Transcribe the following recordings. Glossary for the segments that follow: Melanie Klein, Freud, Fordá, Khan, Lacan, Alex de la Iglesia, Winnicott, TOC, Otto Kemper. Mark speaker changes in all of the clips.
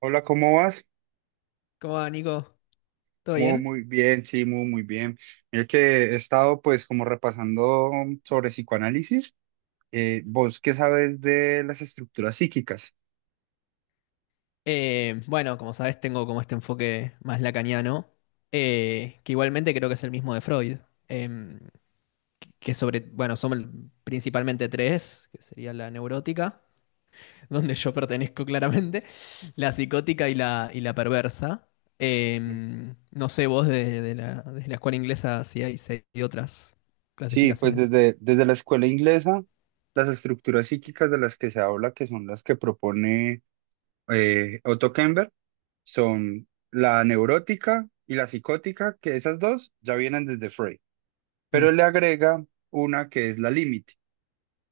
Speaker 1: Hola, ¿cómo vas?
Speaker 2: ¿Cómo va, Nico? ¿Todo
Speaker 1: Muy,
Speaker 2: bien?
Speaker 1: muy bien, sí, muy, muy bien. Mira que he estado pues como repasando sobre psicoanálisis. ¿Vos qué sabes de las estructuras psíquicas?
Speaker 2: Bueno, como sabes, tengo como este enfoque más lacaniano, que igualmente creo que es el mismo de Freud, em, que sobre, bueno, son principalmente tres, que sería la neurótica, donde yo pertenezco claramente, la psicótica y la perversa. Em, no sé vos de la escuela inglesa si hay, si hay otras
Speaker 1: Sí, pues
Speaker 2: clasificaciones.
Speaker 1: desde la escuela inglesa, las estructuras psíquicas de las que se habla, que son las que propone Otto Kemper, son la neurótica y la psicótica, que esas dos ya vienen desde Freud, pero
Speaker 2: Mm.
Speaker 1: le agrega una que es la límite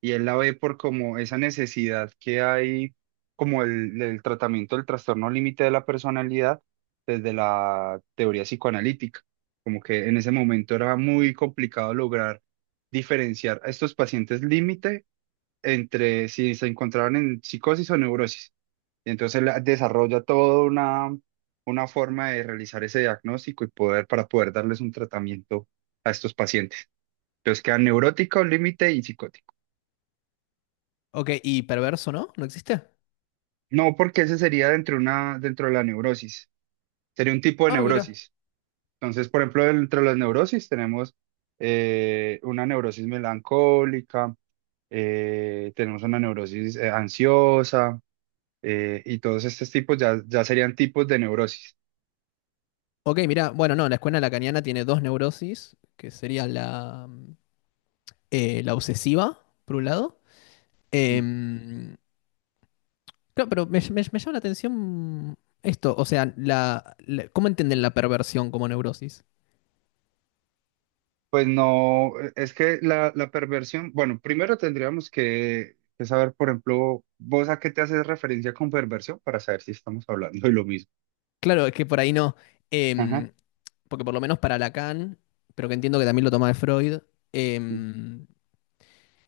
Speaker 1: y él la ve por como esa necesidad que hay, como el tratamiento del trastorno límite de la personalidad desde la teoría psicoanalítica, como que en ese momento era muy complicado lograr diferenciar a estos pacientes límite entre si se encontraban en psicosis o neurosis. Y entonces él desarrolla toda una forma de realizar ese diagnóstico y para poder darles un tratamiento a estos pacientes. Entonces quedan neuróticos, límite y psicóticos.
Speaker 2: Ok, ¿y perverso no? ¿No existe?
Speaker 1: No, porque ese sería dentro de la neurosis. Sería un tipo de
Speaker 2: Ah, mira.
Speaker 1: neurosis. Entonces, por ejemplo, dentro de las neurosis tenemos una neurosis melancólica, tenemos una neurosis ansiosa, y todos estos tipos ya serían tipos de neurosis.
Speaker 2: Ok, mira, bueno, no, la escuela lacaniana tiene dos neurosis, que sería la obsesiva, por un lado.
Speaker 1: Sí.
Speaker 2: Em, claro, pero me llama la atención esto, o sea, ¿cómo entienden la perversión como neurosis?
Speaker 1: Pues no, es que la perversión, bueno, primero tendríamos que saber, por ejemplo, vos a qué te haces referencia con perversión para saber si estamos hablando de lo mismo.
Speaker 2: Claro, es que por ahí no,
Speaker 1: Ajá,
Speaker 2: em, porque por lo menos para Lacan, pero que entiendo que también lo toma de Freud, em,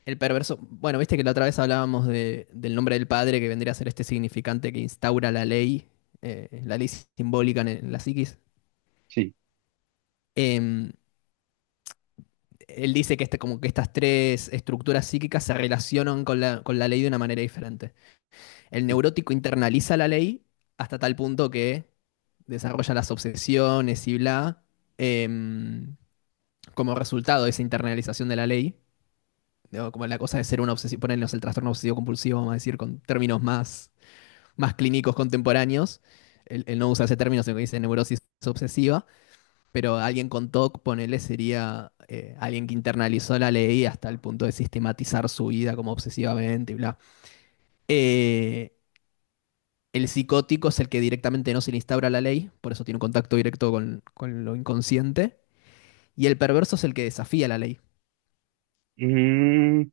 Speaker 2: el perverso, bueno, viste que la otra vez hablábamos de- del nombre del padre, que vendría a ser este significante que instaura la ley simbólica en el- en la psiquis.
Speaker 1: sí.
Speaker 2: Em, él dice que, este, como que estas tres estructuras psíquicas se relacionan con la ley de una manera diferente. El neurótico internaliza la ley hasta tal punto que desarrolla las obsesiones y bla, em, como resultado de esa internalización de la ley, digo, como la cosa de ser una obsesión, ponernos el trastorno obsesivo compulsivo, vamos a decir, con términos más, más clínicos contemporáneos. Él no usa ese término, sino que dice neurosis obsesiva. Pero alguien con TOC, ponele, sería alguien que internalizó la ley hasta el punto de sistematizar su vida como obsesivamente y bla. Eh, el psicótico es el que directamente no se le instaura la ley, por eso tiene un contacto directo con lo inconsciente. Y el perverso es el que desafía la ley.
Speaker 1: Mm,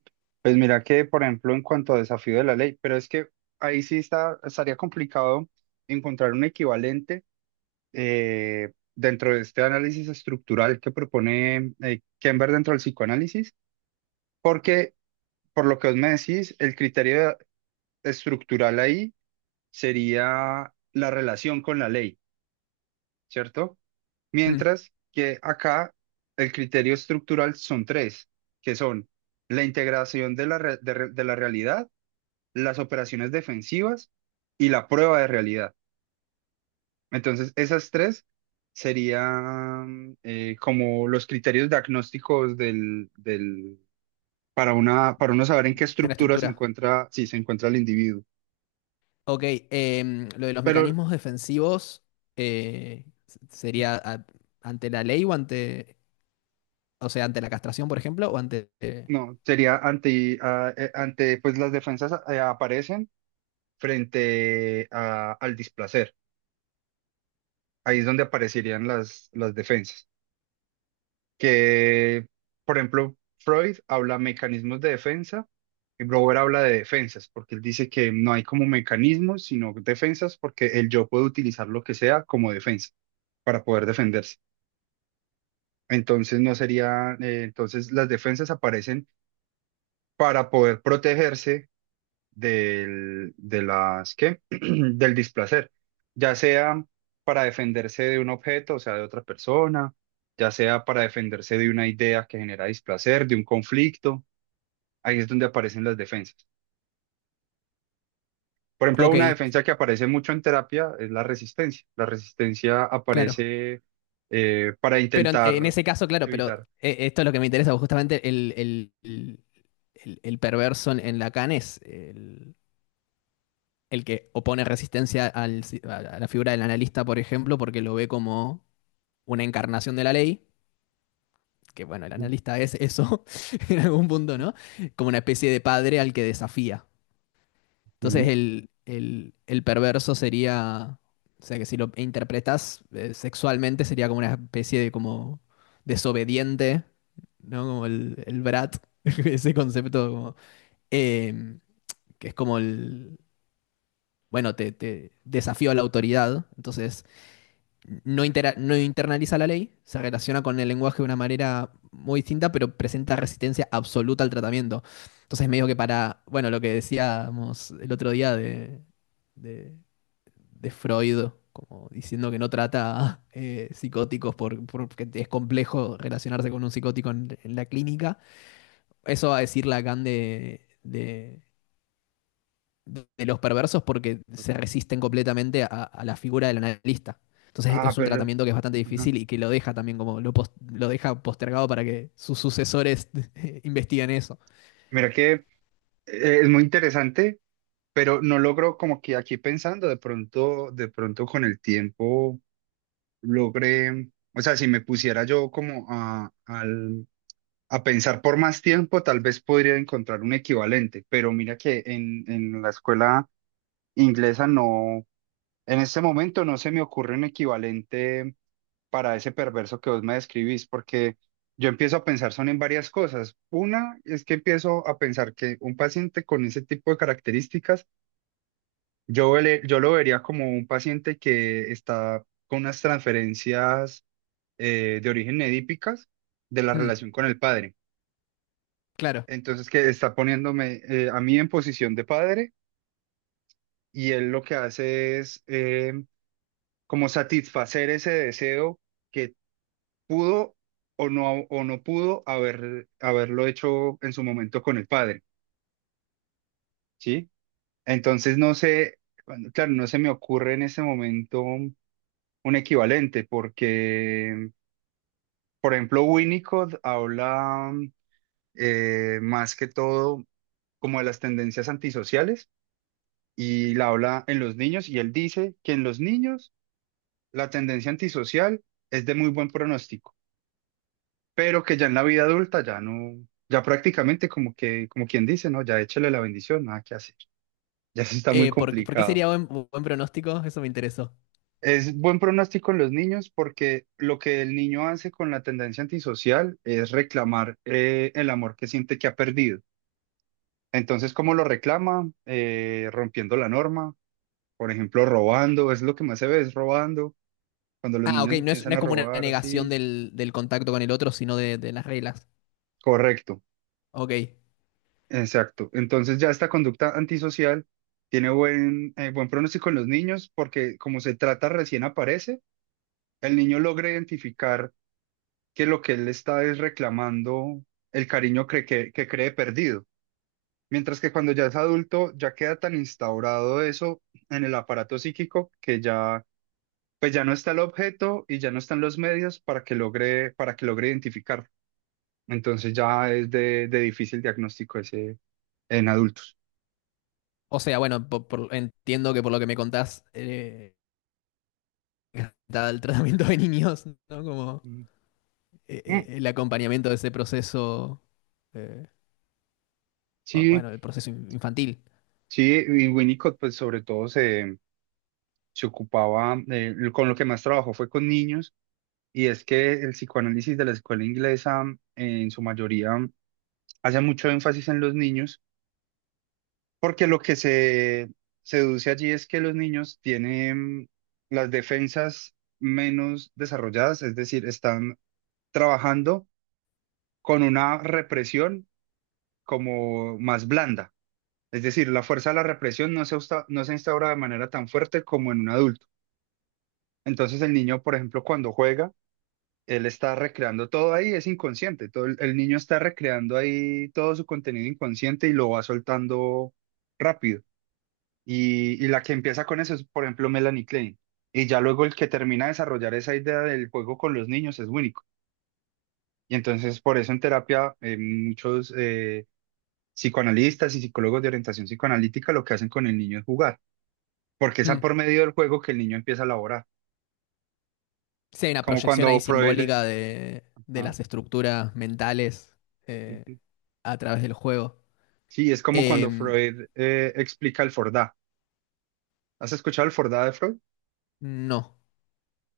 Speaker 1: pues mira que, por ejemplo, en cuanto a desafío de la ley, pero es que ahí sí estaría complicado encontrar un equivalente dentro de este análisis estructural que propone Kember dentro del psicoanálisis, porque por lo que vos me decís, el criterio estructural ahí sería la relación con la ley, ¿cierto?
Speaker 2: Mm,
Speaker 1: Mientras que acá el criterio estructural son tres, que son la integración de la, re- de la realidad, las operaciones defensivas y la prueba de realidad. Entonces, esas tres serían como los criterios diagnósticos para para uno saber en qué
Speaker 2: de la
Speaker 1: estructura se
Speaker 2: estructura.
Speaker 1: encuentra, si se encuentra el individuo.
Speaker 2: Ok, lo de los
Speaker 1: Pero
Speaker 2: mecanismos defensivos sería ante la ley o ante, o sea, ante la castración, por ejemplo, o ante...
Speaker 1: no, sería ante pues las defensas aparecen frente al displacer. Ahí es donde aparecerían las defensas. Que, por ejemplo, Freud habla mecanismos de defensa y Brower habla de defensas, porque él dice que no hay como mecanismos, sino defensas, porque el yo puede utilizar lo que sea como defensa para poder defenderse. Entonces no sería, entonces las defensas aparecen para poder protegerse de las, ¿qué? del displacer, ya sea para defenderse de un objeto, o sea, de otra persona, ya sea para defenderse de una idea que genera displacer, de un conflicto, ahí es donde aparecen las defensas. Por ejemplo,
Speaker 2: ok,
Speaker 1: una defensa que aparece mucho en terapia es la resistencia. La resistencia
Speaker 2: claro.
Speaker 1: aparece para
Speaker 2: Pero en
Speaker 1: intentar
Speaker 2: ese caso, claro, pero
Speaker 1: evitar.
Speaker 2: esto es lo que me interesa, justamente el perverso en Lacan es el que opone resistencia al a la figura del analista, por ejemplo, porque lo ve como una encarnación de la ley, que bueno, el
Speaker 1: Ujú.
Speaker 2: analista es eso en algún punto, ¿no? Como una especie de padre al que desafía. Entonces
Speaker 1: Ujú.
Speaker 2: el perverso sería, o sea que si lo interpretas sexualmente sería como una especie de como desobediente, ¿no? Como el brat, ese concepto como, eh, que es como el, bueno, te desafío a la autoridad, entonces no, no internaliza la ley, se relaciona con el lenguaje de una manera muy distinta, pero presenta resistencia absoluta al tratamiento. Entonces, medio que para, bueno, lo que decíamos el otro día de, de Freud, como diciendo que no trata psicóticos por, porque es complejo relacionarse con un psicótico en la clínica, eso va a decir Lacan de los perversos porque se resisten completamente a la figura del analista. Entonces
Speaker 1: Ah,
Speaker 2: es un
Speaker 1: pero
Speaker 2: tratamiento que es bastante
Speaker 1: ajá.
Speaker 2: difícil y que lo deja también como lo, lo deja postergado para que sus sucesores investiguen eso.
Speaker 1: Mira que es muy interesante pero no logro como que aquí pensando, de pronto con el tiempo logré, o sea, si me pusiera yo como a pensar por más tiempo, tal vez podría encontrar un equivalente, pero mira que en la escuela inglesa no, en este momento no se me ocurre un equivalente para ese perverso que vos me describís, porque yo empiezo a pensar son en varias cosas. Una es que empiezo a pensar que un paciente con ese tipo de características. Yo lo vería como un paciente que está con unas transferencias de origen edípicas de la
Speaker 2: Mm,
Speaker 1: relación con el padre.
Speaker 2: claro.
Speaker 1: Entonces, que está poniéndome a mí en posición de padre y él lo que hace es como satisfacer ese deseo que pudo o no pudo haberlo hecho en su momento con el padre, ¿sí? Entonces, no sé, bueno, claro, no se me ocurre en ese momento un equivalente porque... Por ejemplo, Winnicott habla más que todo como de las tendencias antisociales y la habla en los niños y él dice que en los niños la tendencia antisocial es de muy buen pronóstico, pero que ya en la vida adulta ya no, ya prácticamente como que, como quien dice, no, ya échale la bendición, nada que hacer, ya se está muy
Speaker 2: Por qué
Speaker 1: complicado.
Speaker 2: sería buen, buen pronóstico? Eso me interesó.
Speaker 1: Es buen pronóstico en los niños porque lo que el niño hace con la tendencia antisocial es reclamar el amor que siente que ha perdido. Entonces, ¿cómo lo reclama? Rompiendo la norma, por ejemplo, robando, es lo que más se ve, es robando, cuando los
Speaker 2: Ah, ok,
Speaker 1: niños
Speaker 2: no
Speaker 1: empiezan
Speaker 2: es
Speaker 1: a
Speaker 2: como una
Speaker 1: robar
Speaker 2: negación
Speaker 1: así.
Speaker 2: del, del contacto con el otro, sino de las reglas.
Speaker 1: Correcto,
Speaker 2: Ok.
Speaker 1: exacto. Entonces ya esta conducta antisocial tiene buen pronóstico en los niños porque como se trata recién aparece, el niño logra identificar que lo que él está es reclamando el cariño que cree perdido. Mientras que cuando ya es adulto, ya queda tan instaurado eso en el aparato psíquico que ya pues ya no está el objeto y ya no están los medios para que logre identificarlo. Entonces ya es de difícil diagnóstico ese en adultos.
Speaker 2: O sea, bueno, entiendo que por lo que me contás, está el tratamiento de niños, ¿no? Como
Speaker 1: Mm. Mm.
Speaker 2: el acompañamiento de ese proceso eh,
Speaker 1: Sí,
Speaker 2: bueno, el proceso in- infantil.
Speaker 1: sí, y Winnicott pues sobre todo se ocupaba, con lo que más trabajó fue con niños, y es que el psicoanálisis de la escuela inglesa en su mayoría hace mucho énfasis en los niños. Porque lo que se deduce allí es que los niños tienen las defensas menos desarrolladas, es decir, están trabajando con una represión como más blanda. Es decir, la fuerza de la represión no no se instaura de manera tan fuerte como en un adulto. Entonces el niño, por ejemplo, cuando juega, él está recreando todo ahí, es inconsciente. Todo el niño está recreando ahí todo su contenido inconsciente y lo va soltando rápido. Y la que empieza con eso es, por ejemplo, Melanie Klein. Y ya luego el que termina de desarrollar esa idea del juego con los niños es Winnicott. Y entonces por eso en terapia muchos psicoanalistas y psicólogos de orientación psicoanalítica lo que hacen con el niño es jugar, porque es a
Speaker 2: Mm.
Speaker 1: por medio del juego que el niño empieza a elaborar.
Speaker 2: Sí, hay una
Speaker 1: Como
Speaker 2: proyección
Speaker 1: cuando
Speaker 2: ahí
Speaker 1: Freud...
Speaker 2: simbólica de
Speaker 1: ah,
Speaker 2: las estructuras mentales eh,
Speaker 1: ujú.
Speaker 2: a través del juego.
Speaker 1: Sí, es como cuando
Speaker 2: Em,
Speaker 1: Freud explica el Fordá. ¿Has escuchado el Fordá de Freud?
Speaker 2: no.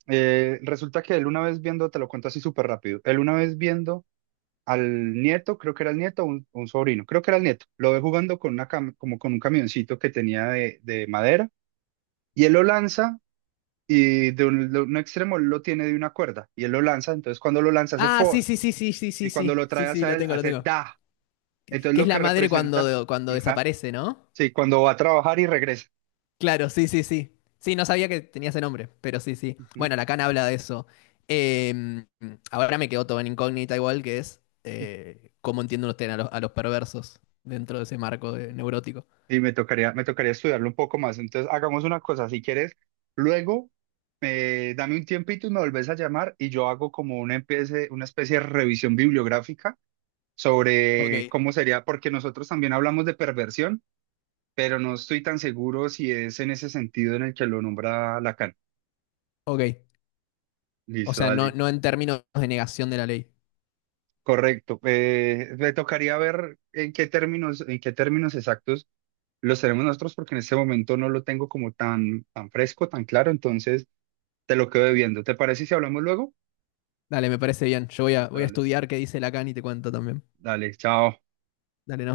Speaker 1: Resulta que él una vez viendo, te lo cuento así súper rápido, él una vez viendo al nieto, creo que era el nieto, un sobrino, creo que era el nieto, lo ve jugando con una como con un camioncito que tenía de madera y él lo lanza y de de un extremo él lo tiene de una cuerda y él lo lanza, entonces cuando lo lanza hace
Speaker 2: Ah, sí,
Speaker 1: for
Speaker 2: sí, sí, sí, sí, sí,
Speaker 1: y cuando
Speaker 2: sí,
Speaker 1: lo
Speaker 2: sí,
Speaker 1: trae
Speaker 2: sí,
Speaker 1: hacia
Speaker 2: lo
Speaker 1: él
Speaker 2: tengo, lo
Speaker 1: hace
Speaker 2: tengo.
Speaker 1: da, entonces
Speaker 2: Que es
Speaker 1: lo que
Speaker 2: la madre
Speaker 1: representa,
Speaker 2: cuando, cuando
Speaker 1: ajá,
Speaker 2: desaparece, ¿no?
Speaker 1: sí, cuando va a trabajar y regresa.
Speaker 2: Claro, sí, sí, sí. Sí, no sabía que tenía ese nombre, pero sí, sí.
Speaker 1: Ujú.
Speaker 2: Bueno, la Khan habla de eso. Eh, ahora me quedó todo en incógnita igual, que es cómo entienden ustedes a los perversos dentro de ese marco de- neurótico.
Speaker 1: Y me tocaría estudiarlo un poco más. Entonces, hagamos una cosa, si quieres, luego dame un tiempito y me volvés a llamar y yo hago como una especie de revisión bibliográfica
Speaker 2: Ok,
Speaker 1: sobre cómo sería, porque nosotros también hablamos de perversión, pero no estoy tan seguro si es en ese sentido en el que lo nombra Lacan.
Speaker 2: ok. O
Speaker 1: Listo,
Speaker 2: sea, no,
Speaker 1: dale.
Speaker 2: no en términos de negación de la ley.
Speaker 1: Correcto. Me tocaría ver en qué términos exactos los tenemos nosotros, porque en este momento no lo tengo como tan, tan fresco, tan claro. Entonces... Te lo quedo viendo. ¿Te parece si hablamos luego?
Speaker 2: Dale, me parece bien. Yo voy a,
Speaker 1: Listo,
Speaker 2: voy a
Speaker 1: dale.
Speaker 2: estudiar qué dice Lacan y te cuento también.
Speaker 1: Dale, chao.
Speaker 2: Dale,